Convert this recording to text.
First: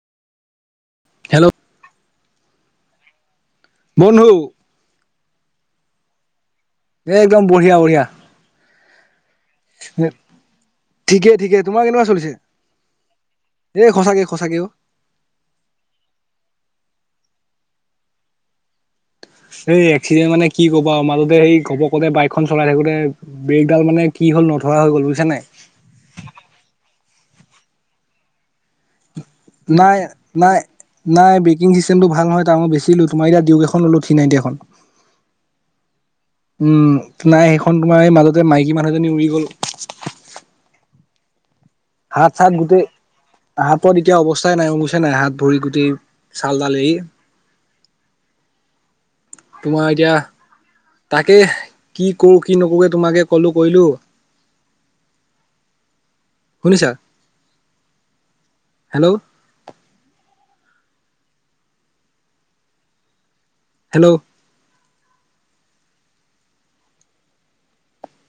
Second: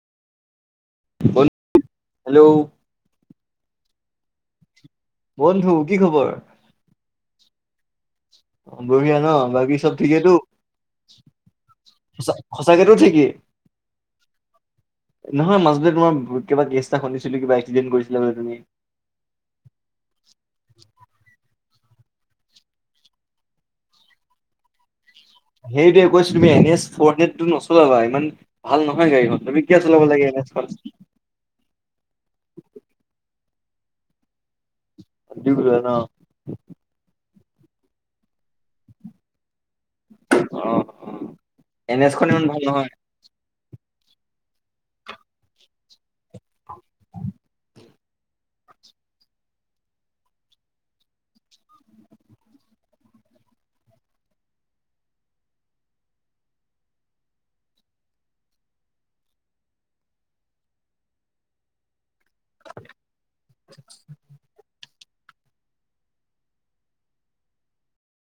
Hello [unintelligible] hello বন্ধু। বন্ধু, কি খবৰ? এ একদম বঢ়িয়া বঢ়িয়া। বঢ়িয়া ন বাকী চব ঠিকেতো? ঠিকে ঠিকে, তোমাৰ কেনেকুৱা চলিছে? সঁচাকেতো ঠিকেই এ সঁচাকে সঁচাকে ঔ। নহয় মাজতে তোমাৰ কিবা কেছ এটা শুনিছিলো কিবা এক্সিডেণ্ট কৰিছিলা বুলে তুমি। এই এক্সিডেণ্ট মানে কি কবা আও মাজতে সেই ঘপকতে বাইকখন চলাই থাকোতে ব্ৰেকডাল মানে কি হ'ল নধৰা হৈ গল বুইছা নাই। সেইটৱে কৈছো তুমি এন এছ ফ' হাড্ৰেডটো নচলাবা, ইমান ভাল নহয় গাড়ীখন। তুমি কিয় নাই চলাব লাগে এন নাই এছখন নাই ব্ৰেকিং চিছটেমটো ভাল হয়, ত মই বেছিলো তোমাৰ এতিয়া ডিউক এখন ললো থ্ৰী নাইনটী এখন। দুই ন অ উম নাই সেইখন তোমাৰ এই মাজতে মাইকী মানুহ এজনী উৰি গল। অহ অ। এছখন হাত ইমান চাত ভাল নহয় গোটেই হাতত এতিয়া অৱস্থাই নাই বুইছা নাই হাত ভৰি গোটেই চাল তাল এৰি। তোমাৰ এতিয়া তাকে কি কৰো কি নকৰো কে তোমাকে কলো কৰিলো। শুনিছা? হেল্ল। হেল্ল'